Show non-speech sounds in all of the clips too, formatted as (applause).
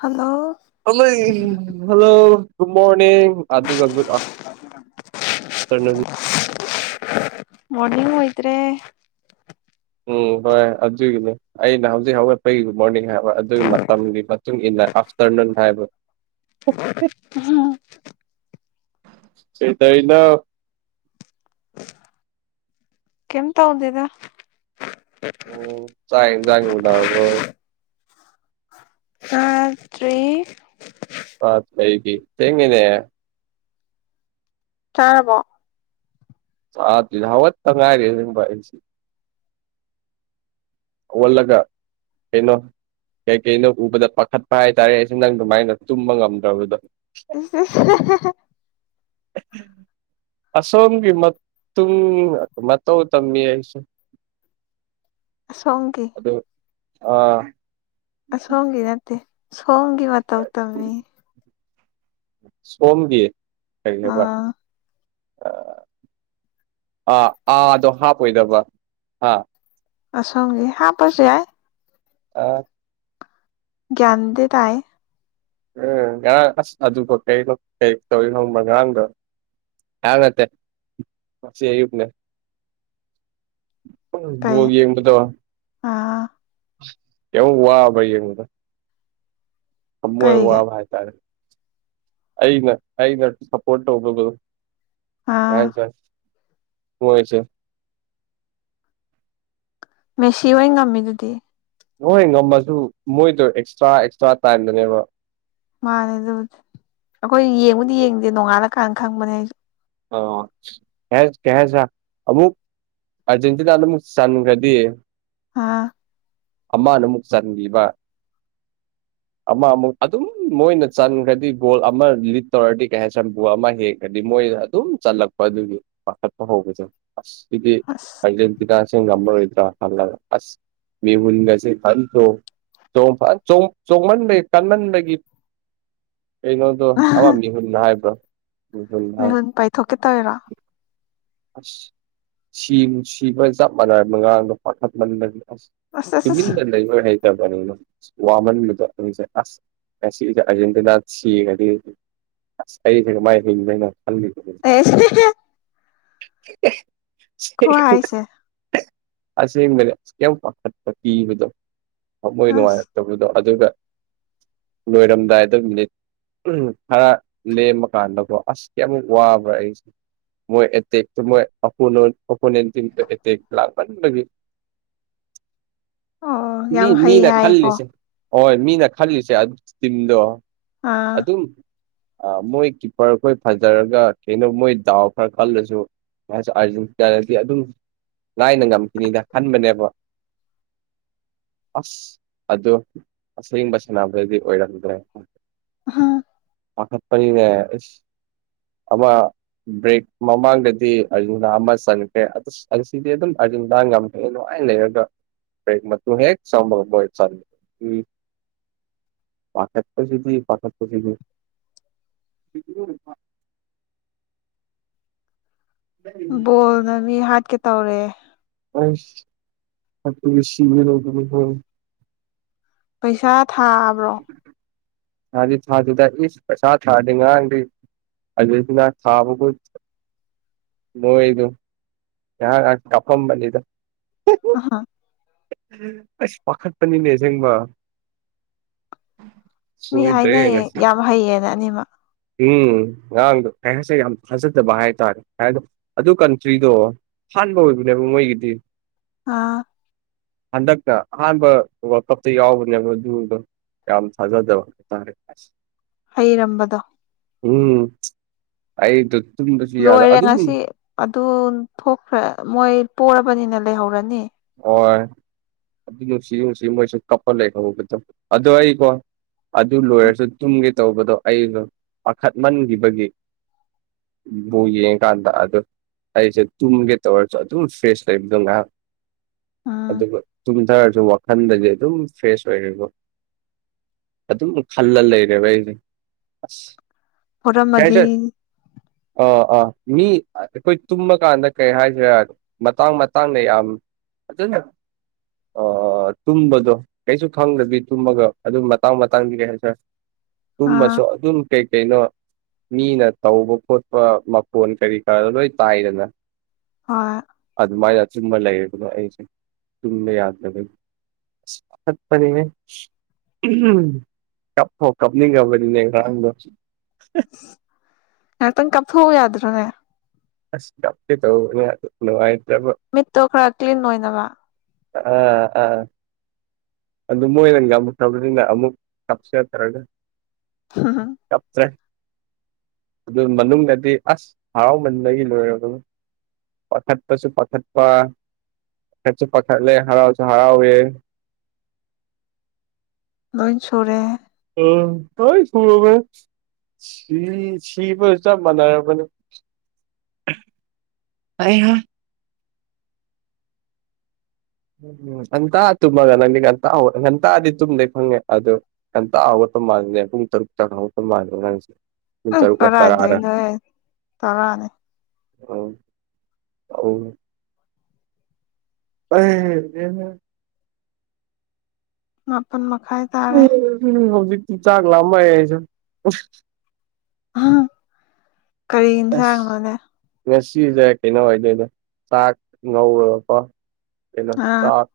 hello ꯍꯜꯂꯣꯏ hello good morning ꯑꯗꯨꯒ good afternoon (unintelligible) morning ꯑꯣꯏꯗ꯭ꯔꯦ ꯎꯝ ꯍꯣꯏ ꯑꯗꯨꯒꯤꯅꯤ ꯑꯩꯅ ꯍꯧꯖꯤꯛ ꯍꯧꯒꯠꯄꯩꯒꯤ ꯃꯣꯔꯅꯤꯡ ꯍꯥꯏ ꯑꯗꯨꯒꯤ ꯃꯇꯝ ꯨꯃꯇꯨꯡ ꯏꯟꯅ ꯑꯐꯇꯔꯅꯨꯟ ꯍꯥꯏꯕ (unintelligible) ꯀꯩꯇꯣꯢꯅꯣ ꯀꯩꯝ ꯇꯧꯗꯦꯗ ꯎꯝ ꯆꯥꯛ ꯍꯦꯟꯖꯥꯡ ꯎꯅꯔꯕꯣ ꯉꯥꯇ꯭ꯔꯤ ꯑ ꯀꯩꯒꯤ ꯊꯦꯡꯉꯤꯅꯦ ꯆꯥꯔꯕꯣ ꯆꯥꯗ꯭ꯔꯤꯗ ꯍꯧꯒꯠꯇ ꯉꯥꯏꯔꯤ (unintelligible) ꯍꯧꯒꯠꯂꯒ ꯀꯩꯅꯣ ꯀꯩ ꯀꯩꯅꯣ ꯎꯕꯗ ꯄꯥꯈꯠꯄ ꯍꯥꯏꯇꯥꯔꯦ ꯑꯩꯁꯦ ꯅꯪ ꯑꯗꯨꯃꯥꯏꯅꯒ ꯇꯨꯝꯕ ꯉꯝꯗ꯭ꯔꯕꯗꯣ (inaudible) (unintelligible) (unintelligible) ꯑꯁꯣꯝꯒꯤ ꯃꯇꯨꯡ ꯃꯇꯧ ꯇꯝꯃꯤ ꯑꯩꯁꯨ ꯑꯁꯣꯝꯒꯤ ꯑꯥ ꯑꯁꯣꯝꯒꯤ ꯅꯠꯇꯦ ꯁꯣꯝꯒꯤ ꯃꯇꯧ ꯇꯝꯃꯤ ꯁꯣꯝꯒꯤ ꯀꯩꯅꯦꯕ ꯑꯥ ꯑꯥ ꯑꯥꯗꯣ ꯍꯥꯞꯄꯣꯏꯗꯕ ꯍꯥ ꯑꯁꯣꯝꯒꯦ ꯍꯥꯞꯄꯁꯨ ꯌꯥꯢ ꯑꯥ ꯒ꯭ꯌꯥꯟꯗꯤ ꯇꯥꯏ ꯎꯝ ꯉꯔꯥꯡ ꯑꯁ ꯑꯗꯨꯀꯣ ꯀꯩꯅꯣ ꯀꯩ ꯇꯧꯏ ꯈꯪꯕ꯭ꯔꯥ ꯉꯔꯥꯡꯗꯣ ꯉꯔꯥꯡ ꯅꯠꯇꯦ ꯉꯁꯤ ꯑꯌꯨꯛꯅꯦ ꯎꯝ ꯀꯩ ꯕꯣꯜ ꯌꯦꯡꯕꯗꯣ ꯑꯥ ꯌꯥꯝ ꯋꯥꯕ꯭ꯔꯥ ꯌꯦꯡꯕꯗ ꯊꯝꯃꯣꯢ ꯀꯩꯒꯤ ꯋꯥꯕ ꯍꯥꯏꯇꯥꯔꯦ ꯑꯩꯅ ꯑꯩꯅ ꯁꯞꯄꯣꯔꯠ ꯇꯧꯕꯗꯨ ꯑꯥ (unintelligible) ꯃꯣꯏꯁꯦ ꯃꯦꯁꯤ ꯑꯣꯏ ꯉꯝꯃꯤꯗꯨꯗꯤ ꯅꯍꯣꯏ ꯉꯝꯃꯁꯨ ꯃꯣꯏꯗꯣ ꯑꯦꯛꯁꯇ꯭ꯔꯥ ꯑꯦꯛꯁꯇ꯭ꯔꯥ ꯇꯥꯏꯝꯗꯅꯦꯕ ꯃꯥꯅꯦ ꯑꯗꯨꯕꯨꯗꯤ ꯑꯩꯈꯣꯏ ꯌꯦꯡꯕꯨꯗꯤ ꯌꯦꯡꯗꯦ ꯅꯣꯡꯉꯥꯜꯂ ꯀꯥꯟꯗ ꯈꯪꯕꯅꯦ ꯑꯩꯁꯨ ꯑ ꯀꯩ ꯀꯩ ꯍꯥꯢꯖꯤꯔ ꯑꯃꯨꯛ ꯑꯔꯖꯦꯟꯇꯤꯅꯥꯗ ꯑꯃꯨꯛ ꯆꯟꯈ꯭ꯔꯗꯤ ꯍꯥꯥ ꯑꯝꯃꯥꯅ ꯑꯃꯨꯛ ꯆꯔꯂꯤꯕ ꯑꯃ ꯑꯃꯨꯛ ꯑꯗꯨꯝ ꯃꯣꯏꯅ ꯆꯟꯈ꯭ꯔꯗꯤ ꯒꯣꯜ ꯑꯃ ꯂꯤꯠ ꯇꯧꯔꯗꯤ ꯀꯩ ꯍꯥꯏꯁꯤꯔ ꯒꯣꯜ ꯑꯃ ꯍꯦꯟꯈ꯭ꯔꯗꯤ ꯃꯣꯏ ꯑꯗꯨꯝ ꯆꯠꯂꯛꯄ ꯑꯗꯨꯒꯤ ꯄꯥꯈꯠꯄ ꯍꯧꯕꯁꯦ ꯑꯁ ꯑꯩꯗꯤ ꯑꯁ ꯑꯥꯔꯖꯦꯟꯇꯤꯅꯥꯁꯤ ꯉꯝꯕꯔꯣꯏꯗ꯭ꯔꯥ ꯈꯜꯂꯒ ꯑꯁ ꯃꯤꯍꯨꯟꯒꯁꯦ ꯐꯟꯆꫭꯡ ꯆꯣꯡꯟꯕꯒꯤ ꯀꯟꯃꯟꯕꯒꯤ ꯀꯩꯅꯣꯗꯣ ꯑꯃ ꯃꯤꯍꯨꯅ ꯍꯥꯏꯕ꯭ꯔꯣ ꯃꯤꯍꯨꯟ ꯄꯥꯏꯊꯣꯛꯀꯦ ꯇꯧꯔꯥ ꯑꯁ ꯁꯤ ꯁꯤꯕ ꯆꯞ ꯃꯥꯟꯅꯩ ꯃꯉꯥꯡꯗꯣ ꯄꯥꯈꯠꯃꯟꯕꯅꯤ ꯑꯁ ꯑꯁ ꯑꯁ ꯇꯨꯃꯤꯟꯅ ꯂꯩꯕ ꯍꯩ ꯇꯕꯅꯤꯅ ꯋꯥꯃꯟꯕꯗꯣ ꯑꯩꯖꯦ ꯑꯁ ꯉꯁꯤꯁꯦ ꯑꯔꯖꯦꯟꯇꯤꯅꯥ ꯁꯤꯒꯗꯤ ꯑꯁ ꯑꯩꯁꯦꯒ ꯃꯥꯏ ꯍꯤꯡꯗꯩꯅ ꯈꯜꯂꯤꯕꯅꯤ (unintelligible) (unintelligible) ꯈꯨꯍꯥꯏꯁꯦ ꯑꯁꯦꯡꯕꯅꯦ ꯌꯥꯝ ꯄꯥꯈꯠꯄ ꯀꯤꯕꯗꯣ ꯊꯃꯣꯏ ꯑꯁ ꯅꯨꯡꯉꯥꯏꯔ ꯇꯧꯕꯗꯣ ꯑꯗꯨꯒ ꯂꯣꯏꯔꯝꯗꯥꯏꯗ ꯃꯤꯅꯤꯠ ꯈꯔ ꯂꯦꯝꯕ ꯀꯥꯟꯗꯀꯣ ꯑꯁ ꯀꯌꯥꯃꯨꯛ ꯋꯥꯕ꯭ꯔꯥ ꯑꯩꯁꯦ ꯃꯣꯏ (unintelligible) ꯑꫭꯄꫭꯅꯦꯟ ꯇꯤꯝꯗꫭ ꯑꯦꯇꯦꯛ ꯂꯥꯛꯕꯅꯤ ꯑꯣ ꯃꯤ ꯌꯥꯝ ꯍꯩ ꯃꯤꯅ ꯍꯥꯏꯀꯣ ꯈꯜꯂꯤꯁꯦ ꯍꯣꯏ ꯃꯤꯅ ꯈꯜꯂꯤꯁꯦ ꯑꯗꯨ ꯇꯤꯝꯗꯣ ꯑꯥ ꯑꯗꯨꯝ ꯑ ꯃꯣꯏ ꯀꯤꯞꯄꯔꯈꯣꯏ ꯐꯖꯔꯒ ꯀꯩꯅꯣ ꯃꯣꯏ ꯗꯥꯎ ꯈꯔ ꯈꯜꯂꯁꯨ ꯃꯥꯁꯨ ꯑꯥꯔꯖꯦꯟꯇꯤꯅꯥꯅꯗꯤ ꯑꯗꯨꯝ ꯂꯥꯏꯅ ꯉꯝꯈꯤꯅꯤꯅ ꯈꯟꯕꯅꯦꯕ ꯑꯁ ꯑꯗꯣ ꯑꯁꯦꯡꯕ ꯁꯥꯟꯅꯕꯗꯗꯤ ꯑꯣꯏꯔꯝꯗ꯭ꯔꯦ ꯍꯥꯥ ꯄꯥꯈꯠꯄꯅꯤꯅꯦ ꯑꯁ ꯑꯃ ꯕ꯭ꯔꯦꯛ ꯃꯃꯥꯡꯗꯗꯤ ꯗꯤ ꯑꯔꯖꯤꯟꯗꯥ ꯑꯃ ꯆꯟꯈ꯭ꯔꯦ ꯑꯁꯤꯗꯤ ꯑꯗꯨꯝ ꯑꯔꯖꯤꯟꯗꯥ ꯉꯝꯈ꯭ꯔꯦ ꯅꯨꯡꯉꯥꯏꯅ ꯂꯩꯔꯒ ꯕ꯭ꯔꯦꯛꯃꯇꯨꯡ ꯍꯦꯛ ꯆꯪꯕꯒ ꯃꯥꯏ ꯆꯟ (unintelligible) ꯄꯥꯈꯠꯄꯁꯤꯗꯤ ꯄꯥꯈꯠꯄꯁꯤꯗꯤ ꯕꯣꯜꯅ ꯃꯤ ꯍꯥꯠꯀꯦ ꯇꯧꯔꯦ (unintelligible) ꯄꯩꯁꯥ ꯊꯥꯕ꯭ꯔꯣ ꯊꯥꯗꯤ ꯊꯥꯗꯦꯗ ꯄꯁꯥ ꯊꯥ ꯔꯗꯤ ꯉꯔꯥꯡꯗꯤ ꯑꯥꯔꯖꯦꯟꯇꯤꯅꯥ ꯊꯥꯕꯒꫭꯏ ꯃꫭꯏꯗꫭ (unintelligible) ꯑꯍ ꯑꯁ ꯄꯥꯈꯠꯄꯅꯤꯅꯦꯁꯦꯡꯕ ꯃꯤ ꯍꯥꯏꯅꯩꯌꯦ ꯌꯥꯝ ꯍꯩꯌꯦꯅ ꯑꯅꯤꯃꯛ ꯎꯝ ꯑꯉꯥꯡꯗꯣ ꯍꯥꯏꯁꯦ ꯌꯥꯝ ꯊꯥꯖꯗꯕ ꯍꯥꯏꯇꯥꯔꯦ ꯍꯥꯏꯣ ꯑꯗꯨ ꯀꯟꯇ꯭ꯔꯤꯗꯣ ꯍꯥꯟꯕꯅꯦꯕ ꯃꯣꯏꯒꯤꯗꯤ ꯑꯥ ꯍꯟꯗꯛꯅ ꯑꯍꯥꯟꯕ ꯋꯥꯔꯜꯗ ꯀꯞꯇ ꯌꯥꯎꯕꯅꯦ ꯑꯗ ꯨꯗꯣ ꯌꯥꯝ ꯊꯥꯖꯥꯕ ꯍꯥꯏꯇꯥꯔꯦ ꯃꯥꯁꯤ ꯍꯩꯔꯝꯕꯗꯣ ꯎꯝ ꯑꯩꯗꯣ ꯇꯨꯝꯗꯁꯨ ꯌꯥꯗ ꯂꯣꯏꯔꯦ ꯑꯗꯨꯝ ꯉꯁꯤ ꯑꯗꯨ ꯊꯣꯛꯈ꯭ꯔ ꯃꯣꯏ ꯄꯣꯔꯔꯕꯅꯤꯅ ꯂꯩꯍꯧꯔꯅꯤ ꯍꯣꯏ (unintelligible) ꯃꯣꯏ ꯀꯞꯄ ꯂꯩꯈꯊ ꯑꯗꯣ ꯑꯩ ꯀꫭ ꯑꯗꯨ ꯂꯣꯏꯔꯁꯨ ꯇꯨꯝꯒꯦ ꯇꯧꯕꯗꯣ ꯑꯩꯗꯣ ꯄꯥꯈꯠꯃꯟꯈꯤꯕꯒꯤ ꯕꫭꯜ ꯌꯦꯡ ꯀꯥꯟꯗ ꯑꯗꯨ ꯑꯩꯁꯦ ꯇꯨꯝꯒꯦ ꯇꯧꯔꯁꯨ ꯑꯗꯨꯝ ꯏꯁꯇ꯭ꯔꯦꯁ ꯂꯩꯕꯗꯣ ꯉꯥꯏꯍꯥꯛ ꯎꯝ ꯑꯗꯨꯒ ꯆꯨꯝꯊꯔꯁꯨ ꯋꯥꯈꯟꯗꯗꯤ ꯑꯗꯨꯝ ꯏꯁꯇ꯭ꯔꯦꯁ ꯑꯣꯏꯔꯕ ꯑꯗꯨꯝ ꯈꯜꯂ ꯂꯩꯔꯦꯕ ꯑꯩꯁꯦ ꯑꯁ ꯄꯔꯝꯃꯗꯤ ꯑꯥ ꯑꯥ ꯃꯤ ꯑꯩꯈꯣꯏ ꯇꯨꯝꯃꯀꯥꯟꯗ ꯀꯔꯤ ꯍꯥꯏꯁꯦ ꯌꯥꯗꯣ ꯃꯇꯥꯡ ꯃꯇꯥꯡꯅꯦ ꯌꯥꯝ ꯅꯦ ꯑ ꯇꯨꯝꯝꯕꯗꯨꯣ ꯀꯩꯁꯨ ꯈꯪꯗ꯭ꯔꯗꯤ ꯇꯨꯝꯃꯒ ꯑꯗꯨꯝ ꯃꯇꯥꯡ ꯃꯇꯥꯡꯗꯤ ꯂꯩ ꯍꯥꯏ ꯁꯥꯔ ꯑꯥ ꯇꯨꯝꯃꯁꯨ ꯑꯗꯨꯝ ꯀꯩꯀꯩꯅꯣ ꯃꯤꯅ ꯇꯧꯕ ꯈꯣꯠꯄ ꯃꯣꯟ ꯀꯔꯤ ꯀꯔꯥꯗ ꯂꯣꯏ ꯇꯥꯏꯗꯅ ꯍꯣꯏ ꯑꯗꯨꯃꯥꯏꯅ ꯑꯆꯨꯝꯕ ꯂꯩꯌꯦꯕꯅꯣ ꯑꯩꯁꯦ ꯆꯨꯝꯕ ꯌꯥꯗꯕꯅꯤ ꯠꯄꯅꯤꯅꯦ ꯀꯞꯊꯣ ꯀꯞꯅꯤꯡ ꯀꯕꯅꯤꯅꯦ ꯉꯔꯥꯡꯗꯣ ꯉꯥꯏꯍꯥꯛꯇꯪ ꯀꯥꯞꯊꯣꯛꯎ ꯌꯥꯗ꯭ꯔꯣꯅꯦ ꯑꯁ ꯇꯧꯕꯅꯦ ꯅꯨꯡꯉꯥꯏꯇ꯭ꯔꯕ ꯃꯤꯠꯇꯣ ꯈꯔ ꯀ꯭ꯂꯤꯟ ꯑꯣꯏꯅꯕ ꯑ ꯑꯥ ꯑꯗꯨ ꯃꯣꯏꯅ ꯉꯝꯃꯊꯕꯅꯤꯅ ꯑꯃꯨꯛ ꯀꯞꯁꯤꯊꯔꯒ (unintelligible) ꯀꯞꯇ꯭ꯔꯦ ꯑꯗꯨ ꯃꯅꯨꯡꯗꯗꯤ ꯑꯁ ꯍꯔꯥꯎꯃꯟꯗꯒꯤ ꯂꯣꯏꯔ ꯑꯗꯨꯅ ꯄꯊꯔ ꯇꯁꯨ ꯄꯊꯔ ꯄ ꯄꯊꯔꯁꯨ ꯄꯊꯔ ꯂꯩ ꯍꯔꯁꯨ ꯍꯔꯥꯎꯦ ꯂꯣꯏ ꯁꯨꯔꯦ ꯎ ꯇꯧ ꯁꯕ ꯁꯤ ꯁꯤꯕꯨꯇ ꯃꯅꯥꯣ ꯑꯃꯅꯤ ꯑꯩ ꯍ ꯎ ꯉꯟꯇꯥ ꯇꯨꯝꯃꯒ ꯅꯪꯗꯤ ꯉꯟꯇꯥꯦ ꯉꯟꯇꯥꯗꯤ ꯇꯨꯝꯗꯩ ꯐꯪꯉꯦ ꯑꯗꯨꯣ ꯑꯟ ꯑꯋꯥꯇ ꯃꯥꯥꯡꯅꯦ ꯏꯇꯔ ꯆꯇ ꯃꯥꯁꯤꯦ ꯀꯔꯥꯏꯗ ꯅꯣꯏ ꯇꯔꯥꯅꯦ ꯑ ꯑ ꯑ ꯃꯥꯄꯟ ꯃꯈꯥꯏ ꯇꯥꯔꯦ ꯎ ꯍꯧꯖꯤꯤ ꯆꯥꯛ ꯂꯥꯕꯥ ꯌꯥꯏꯁ ꯀꯔꯤ ꯑꯁ ꯏꯟꯁꯥꯥꯡꯅꯣꯅꯦ ꯉꯁꯤꯁꯦ ꯀꯩꯅꯣ ꯍꯥꯏꯗꯣꯏꯅꯦ ꯆꯥꯛ ꯉꯧꯔꯒꯀꯣ ꯀꯩꯅꯣ ꯆꯥꯛ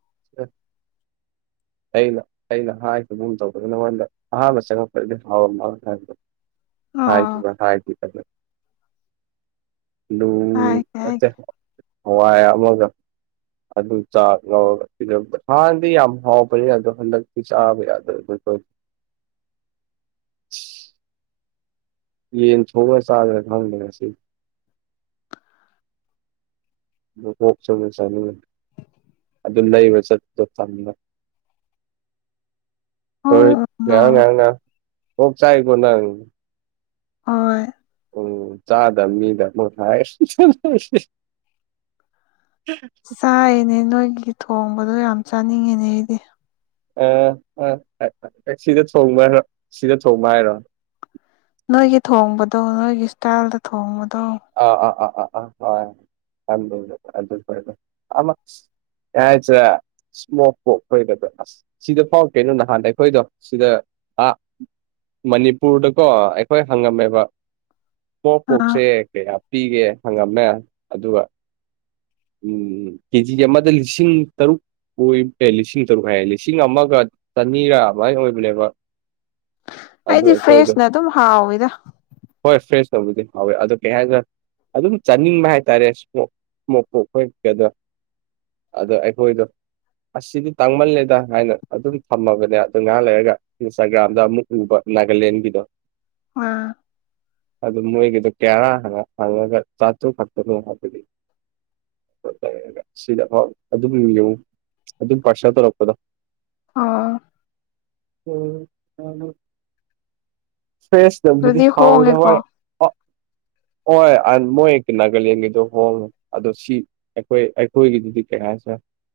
ꯑꯩꯅ ꯑꯩꯅ ꯍꯥꯏꯈꯤꯕꯒꯨꯝ ꯇꯧꯕꯗꯗ ꯅꯉꯣꯟꯗ ꯑꯍꯥꯟꯕ ꯆꯪꯉꯛꯄꯗꯗꯤ ꯍꯥꯎꯔꯝ ꯃꯥ ꯍꯥꯏꯕꯗꯣ ꯍꯥꯏ ꯍꯥꯏ ꯍꯥꯏꯒꯦ ꯂ ꯍꯥꯏꯒꯦ ꯂ ꯍꯋꯥꯏ ꯑꯃꯒ ꯑꯗꯨ ꯆꯥ ꯂꯧꯔꯒ ꯄꯤ ꯍꯥꯟꯅꯗꯤ ꯌꯥꯝ ꯍꯥꯎ ꯌꯥꯗꯣ ꯍꯟꯗꯛꯇꯤ ꯆꯥꯕ ꯌꯥꯗꯣꯏ ꯌꯦꯟ ꯊꯣꯡꯉ ꯆꯥꯗ꯭ꯔꯒ ꯈꯪꯗ꯭ꯔ ꯁꯤ ꯀꯣꯛ ꯆꯣꯡ ꯆꯅꯤꯡ ꯑꯗꯨ ꯂꯩꯕ ꯆꯠꯄꯗ ꯐꯝꯒ ꯍꯣꯏ ꯑꯣ ꯉ ꯅꯣ ꯉ ꯑꯣꯞ ꯆꯥꯏ ꯈꯨꯅ ꯍ ꯎꯝ ꯆꯥꯗꯝ ꯃꯤꯗꯃ ꯍꯥꯏ ꯁꯤ ꯆꯥꯏꯅꯦ ꯅꯣꯏꯒꯤ ꯊꯣꯡꯕꯗꯣ ꯌꯥꯝ ꯆꯥꯅꯤꯡꯉꯤꯅꯦ ꯑꯩꯗꯤ ꯑ ꯁꯤꯗ ꯊꯣꯡꯕ ꯍꯥꯏꯔꯣ ꯁꯤꯗ ꯊꯣꯡꯕ ꯍꯥꯏꯔꯣ ꯅꯣꯏꯒꯤ ꯊꯣꯡꯕꯗꯣ ꯅꯣꯏꯒꯤ ꯏꯁꯇꯥꯏꯜꯗ ꯊꯣꯡꯕꯗꯣ ꯑ ꯑꯥ ꯑꯥ ꯑꯥ ꯑꯥ ꯍ ꯑꯗꯨ ꯑꯗꯨ ꯌꯥꯆꯥ ꯏꯁꯃꯣꯛꯄꯣꯛ ꯑꯩꯈꯣꯏꯕꯗ ꯑꯁ ꯁꯤꯗ ꯐꯥꯎ ꯀꯩꯅꯣ ꯅꯍꯥꯟꯗ ꯑꯩꯈꯣꯏꯗꯣ ꯁꯤꯗ ꯑ ꯃꯅꯤꯄꯨꯔꯗꯀꯣ ꯑꯩꯈꯣꯏ ꯍꯪꯉꯝꯃꯦꯕ ꯄꯣꯛ ꯑꯥ ꯄꯣꯛꯁꯦ ꯀꯌꯥ ꯄꯤꯒꯦ ꯍꯪꯉꯝꯃꯦ ꯑꯗꯨꯒ ꯎꯝ ꯀꯦꯖꯤ ꯑꯃꯗ ꯂꯤꯁꯤꯡ ꯇꯔꯨꯛ ꯀ ꯂꯤꯁꯤꯡ ꯇꯔꯨꯛ ꯍꯥꯏꯌꯦ ꯂꯤꯁꯤꯡ ꯑꯃꯒ ꯆꯅꯤꯔꯥ ꯑꯗꯨꯃꯥꯏꯅ ꯑꯣꯏꯕꯅꯦꯕ (unintelligible) ꯑꯩꯗꯤ ꯑꯩꯈꯣꯏꯗꯣ ꯐꯦꯁꯅ ꯑꯗꯨꯝ ꯍꯥꯎ ꯏꯗ ꯍꯣꯏ ꯐ꯭ꯔꯦꯁ ꯇꯧꯕꯗꯤ ꯍꯋꯦ ꯑꯗꯨ ꯀꯩ ꯍꯥꯏꯔꯒ ꯑꯗꯨꯝ ꯆꯥꯅꯤꯡꯕ ꯍꯥꯏꯇꯥꯔꯦ ꯏꯁꯃꯣꯛ ꯏꯁꯃꯣꯛꯄꯨ ꯑꯩꯈꯣꯏ ꯀꯗ ꯑꯗꯣ ꯑꯩꯈꯣꯏꯗꯣ ꯑꯁꯤꯗꯤ ꯇꯥꯡꯃꯜꯂꯦꯗ ꯍꯥꯏꯅ ꯑꯗꯨꯝ ꯊꯝꯃꯕꯅꯦ ꯑꯗꯨ ꯉꯥꯏꯍꯥꯛ ꯂꯩꯔꯒ ꯏꯟꯁꯇꯥꯒ꯭ꯔꯥꯝꯗ ꯑꯃꯨꯛ ꯎꯕ ꯅꯥꯒꯥꯂꯦꯟꯒꯤꯗꯣ ꯎ ꯑꯗꯨ ꯃꯣꯏꯒꯤꯗꯣ ꯀꯦꯔꯥ ꯍꯪꯉꯒ ꯆꯥꯇꯨ ꯈꯛꯇꯅꯣ ꯍꯥꯏꯕꯗꯤ ꯁꯤꯗ ꯍ ꯑꯗꯨꯝ ꯌꯦꯡꯉꯨ ꯑꯗꯨꯝ ꯄꯥꯔꯁꯦꯜ ꯇꯧꯔꯛꯄꯗꯣ ꯑꯣ ꯎ ꯐ꯭ꯔꯦꯁ ꯅꯗꯤ ꯑꯗꯨꯗꯤ ꯊꯥꯎꯗ ꯍꯣꯡꯉꯦꯀꯣ ꯍꯣꯏ ꯍꯣꯏ ꯃꯣꯏ ꯍꯦꯛꯇꯤ ꯅꯥꯒꯥꯂꯦꯟꯒꯤꯗꯣ ꯍꯣꯡꯉꯦ ꯑꯗꯣ ꯁꯤ ꯑꯩꯈꯣꯏ ꯑꯩꯈꯣꯏꯒꯤꯗꯨꯗꯤ ꯀꯌꯥ ꯁ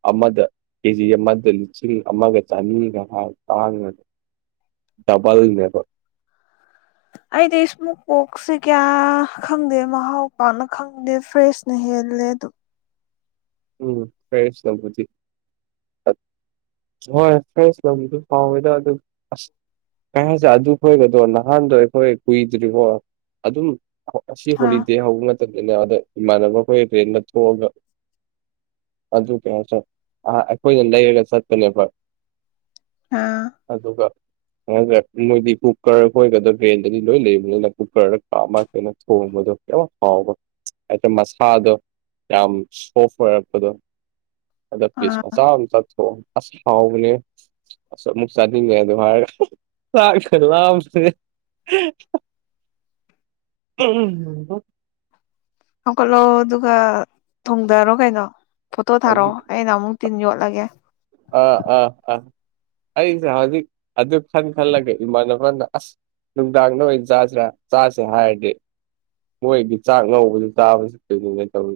ꯑꯃꯗ ꯀꯦꯖꯤ ꯑꯃꯗ ꯂꯤꯁꯤꯡ ꯑꯃꯒ ꯆꯅꯤꯒ ꯍꯥꯏ ꯇꯥꯡꯉꯒ ꯇꯕꯥꯜꯕꯣ ꯑꯩꯗꯤ ꯏꯁꯃꯣꯛ ꯄꯣꯛꯁꯦ ꯀꯌꯥ ꯈꯪꯗꯦ ꯃꯍꯥꯎ ꯄꯥꯛꯅ ꯈꯪꯗꯦ ꯐ꯭ꯔꯦꯁꯅ ꯍꯦꯜꯂꯦ ꯑꯗꯨꯝ ꯎꯝ ꯀꯩꯁ ꯅꯕꯨꯗꯤ ꯍꯣꯏ ꯐꯁ ꯂꯧꯗꯨ ꯐꯥꯎꯋꯗ ꯑꯗꯨ ꯀ ꯍꯥꯏꯁꯦ ꯑꯗꯨ ꯈꯣꯏꯕꯗꯣ ꯅꯍꯥꯟꯗꯣ ꯑꯩꯈꯣꯏ ꯀꯨꯏꯗ꯭ꯔꯤꯔꯤꯕꯣ ꯑꯗꯨꯝ ꯑꯁꯤ ꯑꯥ ꯍꯣꯂꯤꯗꯦ ꯍꯧꯕ ꯃꯇꯝꯗꯅꯦ ꯑꯗ ꯏꯃꯥꯟꯅꯕ ꯑꯩꯈꯣꯏ ꯔꯦꯟꯗ ꯊꯣꯛꯑꯒ ꯑꯗꯨ ꯀꯌꯥꯁꯦ ꯑꯩꯈꯣꯏꯅ ꯂꯩꯔꯒ ꯆꯠꯄꯅꯦꯕ ꯑꯥ ꯑꯗꯨꯒ ꯅꯗ꯭ꯔꯦ ꯃꯣꯏꯗꯤ ꯀꯨꯀꯔ ꯈꯣꯏꯒꯗ ꯒ꯭ꯔꯦꯟꯗꯗꯤ ꯂꯣꯏ ꯂꯩꯕꯅꯤꯅ ꯀꯨꯀꯔꯗ ꯀꯥꯞꯃ ꯀꯩꯅꯣ ꯊꯣꯡꯕꯗꯣ ꯌꯥꯝ ꯍꯥꯎꯕ ꯍꯥꯏꯗ ꯃꯁꯥꯗꯣ ꯌꯥꯝ ꯁꯣꯐ ꯑꯣꯏꯔꯛꯄꯗꯣ ꯑꯗ ꯄꯂꯤꯁ ꯑꯥ ꯃꯆꯥ ꯑꯃ ꯆꯊꯣꯛꯑꯣ ꯑꯁ ꯍꯥꯎꯕꯅꯦ ꯑꯁ ꯑꯃꯨꯛ ꯆꯥꯅꯤꯡꯉꯦ ꯑꯗꯣ ꯍꯥꯏꯔꯒ ꯂꯥꯛꯈ ꯂꯥꯛꯕꯁꯦ ꯎꯝ ꯍꯧꯀꯠꯂꯛꯑꯣ ꯑꯗꯨꯒ ꯊꯨꯡꯊꯔꯣ ꯀꯩꯅꯣ ꯐꯣꯇꯣ ꯊꯥꯔꯛꯑꯣ ꯍꯧꯖꯤꯛ ꯑꯩꯅ ꯑꯃꯨꯛ ꯇꯤꯟ ꯌꯣ ꯂꯒꯦ ꯑ ꯑꯥ ꯑꯥ ꯑꯩꯁꯦ ꯍꯧꯖꯤꯛ ꯑꯗꯨ ꯈꯟ ꯈꯜꯂꯒ ꯏꯃꯥꯟꯅꯕꯅ ꯑꯁ ꯅꯨꯡꯗꯥꯡꯗ ꯑꯣꯏꯅ ꯆꯥꯁꯤ꯭ꯔꯥ ꯆꯥꯁꯦ ꯍꯥꯏꯔꯗꯤ ꯃꯣꯏꯒꯤ ꯆꯥꯛ ꯉꯧꯕꯁꯨ ꯆꯥꯕꯁꯨ ꯀꯔꯤꯅꯤꯅ ꯇꯧꯋ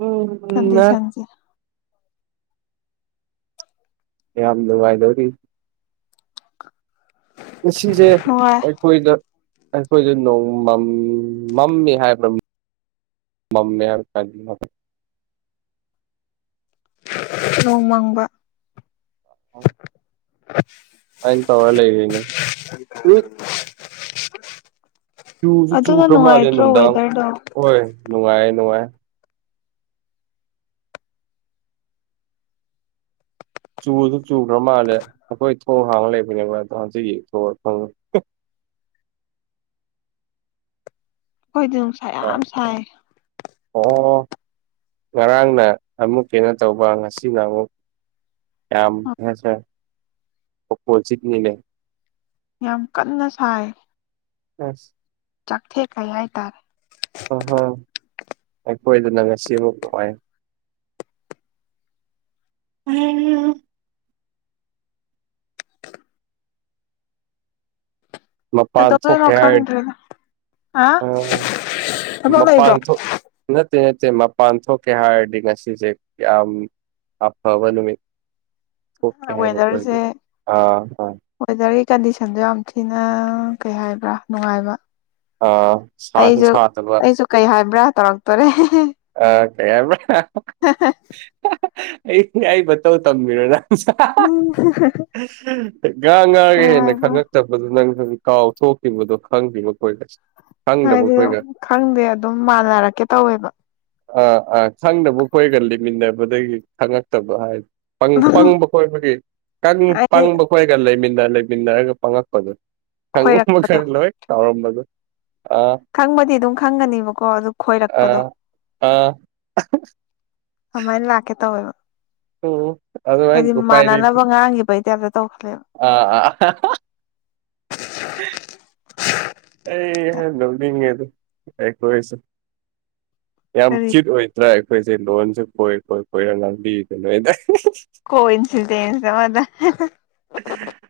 ꯎꯝ ꯀꯗꯤ ꯅ ꯁꯥꯡꯖꯤ ꯌꯥꯝ ꯂꯣ ꯋꯥꯏꯗꯧꯔꯤ ꯉꯁꯦ ꯅꯨꯡꯉꯥꯏ ꯑꯩꯈꯣꯏꯗ ꯑꯩꯈꯣꯏꯗ ꯅꯣꯡꯃꯝ ꯃꯝꯃꯤ ꯍꯥꯏꯕ ꯃꯃꯌꯥ ꯍꯥꯏ ꯆꯥꯖꯤ ꯅꯣꯡꯃꯥꯡꯕ ꯑꯅ ꯇꯧꯔꯂꯒꯅꯤ ꯇ ꯆꯨꯁꯨ ꯑꯗꯨꯅ ꯆꯨꯈ꯭ꯔ ꯃꯥꯜꯂꯦ ꯅꯨꯡꯉꯥꯏꯇ꯭ꯔꯣ ꯅꯨꯡꯗꯥꯡ ꯋꯦꯗꯔꯗꯣ ꯍꯣꯏ ꯅꯨꯡꯉꯥꯏ ꯅꯨꯡꯉꯥꯏ ꯆꯨꯗꯨ ꯆꯨꯈ꯭ꯔ ꯃꯥꯜꯂꯦ ꯑꯩꯈꯣꯏ ꯊꯣꯡ ꯍꯥꯡꯉꯒ ꯂꯩꯕꯅꯦ ꯃꯗꯣ ꯍꯟꯆꯤꯒꯤ ꯊꯣꯡꯑ ꯐꯪꯉꯦ ꯑꯩꯈꯣꯏꯗꯤ ꯅꯨꯡꯁꯥ ꯌꯥꯝ ꯁꯥꯏ ꯑꯣ ꯉꯔꯥꯡꯅ ꯑꯃꯨꯛ ꯀꯩꯅꯣ ꯇꯧꯕ ꯉꯁꯤꯅ ꯑꯃꯨꯛ ꯌꯥꯝ ꯍꯦ ꯁꯔꯣ ꯆꯅꯤ ꯂꯩ ꯌꯥꯝ ꯀꯟꯅ ꯁꯥꯏ ꯑ ꯆꯠꯊꯦꯛ ꯀꯩ ꯍꯥꯏꯥꯏ ꯇꯔꯦ ꯑꯍꯣꯏ ꯑꯩꯈꯣꯏꯗꯅ ꯉꯁꯤꯃꯨꯛ ꯅꯨꯡꯉꯥꯏ ꯎꯝ ꯃꯄꯥꯟ ꯊꯣꯛ ꯀꯩꯗꯧꯗꯣꯏꯅꯣ ꯈ ꯈꯪꯗ꯭ꯔꯦꯗ ꯍꯥ ꯑ ꯊꯕꯛ ꯃꯄꯥꯟ ꯂꯩꯕ꯭ꯔꯣ ꯊꯣꯛ ꯅꯠꯇꯦ ꯅꯠꯇꯦ ꯃꯄꯥꯟ ꯊꯣꯛꯀꯦ ꯍꯥꯏꯔꯗꯤ ꯉꯁꯤꯁꯦ ꯌꯥꯝ ꯑꯐꯕ ꯅꯨꯃꯤ ꯋꯦꯗꯔꯁꯦ ꯑꯥ ꯑꯥ ꯋꯦꯗꯔꯒꯤ ꯀꯟꯗꯤꯁꯟꯗ ꯌꯥꯝ ꯊꯤꯅ ꯀꯩ ꯍꯥꯏꯕ꯭ꯔꯥ ꯅꯨꯡꯉꯥꯏꯕ ꯑꯥ ꯁꯥꯁꯨ ꯑꯩꯁꯨ ꯁꯥꯗꯕ ꯑꯩꯁꯨ ꯀꯩ ꯍꯥꯏꯕ꯭ꯔꯥ ꯇꯧꯔꯛꯇꯣꯔꯦ ꯑ ꯀꯩꯌꯥ (unintelligible) ꯑꯩ ꯑꯩ ꯃꯇꯧ ꯇꯝꯕꯤꯔꯣꯅ ꯎꯝ ꯉꯥ ꯉꯥꯒ ꯀꯩ ꯍꯦꯟꯅ ꯍꯥꯏꯕ ꯈꯪꯉꯛ ꯆꯕꯗꯨ ꯅꯪꯪ ꯀꯥꯎ ꯊꯣꯛꯇꯈꯤꯕꯗꯣ ꯈꯪꯗꯦꯕ ꯑꯩꯣꯏ ꯂꯩꯁ ꯍꯥꯏꯗꯤ ꯑꯗꯨꯝ ꯈꯪꯗꯦ ꯑꯗꯨꯝ ꯃꯥꯟꯅꯔꯛꯀꯦ ꯇꯧꯋꯦꯕ ꯑꯥ ꯑꯥ ꯈꯪꯗꯅꯕ ꯑꯩꯣꯏꯒ ꯂꯩꯃꯤꯟꯅꯕꯗꯒꯤ ꯈꯪꯉꯛꯇꯕ ꯍꯥꯏ ꯄꯪꯕ ꯈꯣꯏꯕꯒꯤ ꯍꯥꯏꯗꯤ ꯄꯪꯕ ꯈꯣꯣꯏꯔꯒ ꯂꯩꯃꯤꯟꯅ ꯂꯩꯃꯤꯟꯅꯔꯒ ꯄꯪꯉꯛꯄꯗꯨ ꯍꯪ ꯃ ꯈꯣꯏꯔꯛꯄꯗꯣ ꯁꯔ ꯇꯥꯎꯔ ꯑꯗꯨ ꯈꯪꯕꯗꯤ ꯑꯗꯨꯝ ꯈꯪꯒꯅꯤꯕꯀꯣ ꯑꯗꯨ ꯈꯣꯏꯔꯛꯄꯗꯣ ꯑꯥ ꯑꯥ ꯀꯃꯥꯏꯅ ꯂꯥꯛꯀꯦ ꯇꯧꯋꯦꯕ ꯎꯝ ꯑꯗꯨꯃꯥꯏꯅ ꯍꯥꯏꯗꯤ ꯎꯄꯥꯏ ꯂꯩꯇꯦ ꯃꯥꯟꯅꯅꯕ ꯉꯥꯡꯈꯤꯕꯒꯤ ꯇꯥꯏꯞꯇ ꯇꯧꯈꯂꯦꯕ ꯑꯥ ꯑꯥ ꯑꯩꯍꯥꯟ ꯂꯧꯅꯤꯡꯉꯦꯗꯈꯣꯏꯁꯨꯦ ꯌꯥꯝ ꯀꯔꯤ ꯆꯤꯠ ꯑꯣꯏ ꯅ꯭ꯔ ꯑꯩꯈꯣꯏꯁꯦ ꯂꯣꯟꯁꯨꯦ ꯀꯣꯏꯔ ꯀꯣꯏ ꯀꯣꯏꯔ ꯉꯥꯡꯕꯤꯔꯤꯗꯅꯣ ꯑꯩꯗ ꯀꯣꯏ ꯏꯁꯤꯗꯟꯁꯃꯗ ꯑꯗꯨ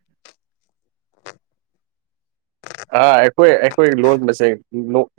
ꯑꯥ ꯑꯩꯈꯣꯏ ꯑꯩꯈꯣꯏ ꯂꯣꯟ ꯃꯁꯦ ꯅꯣꯛ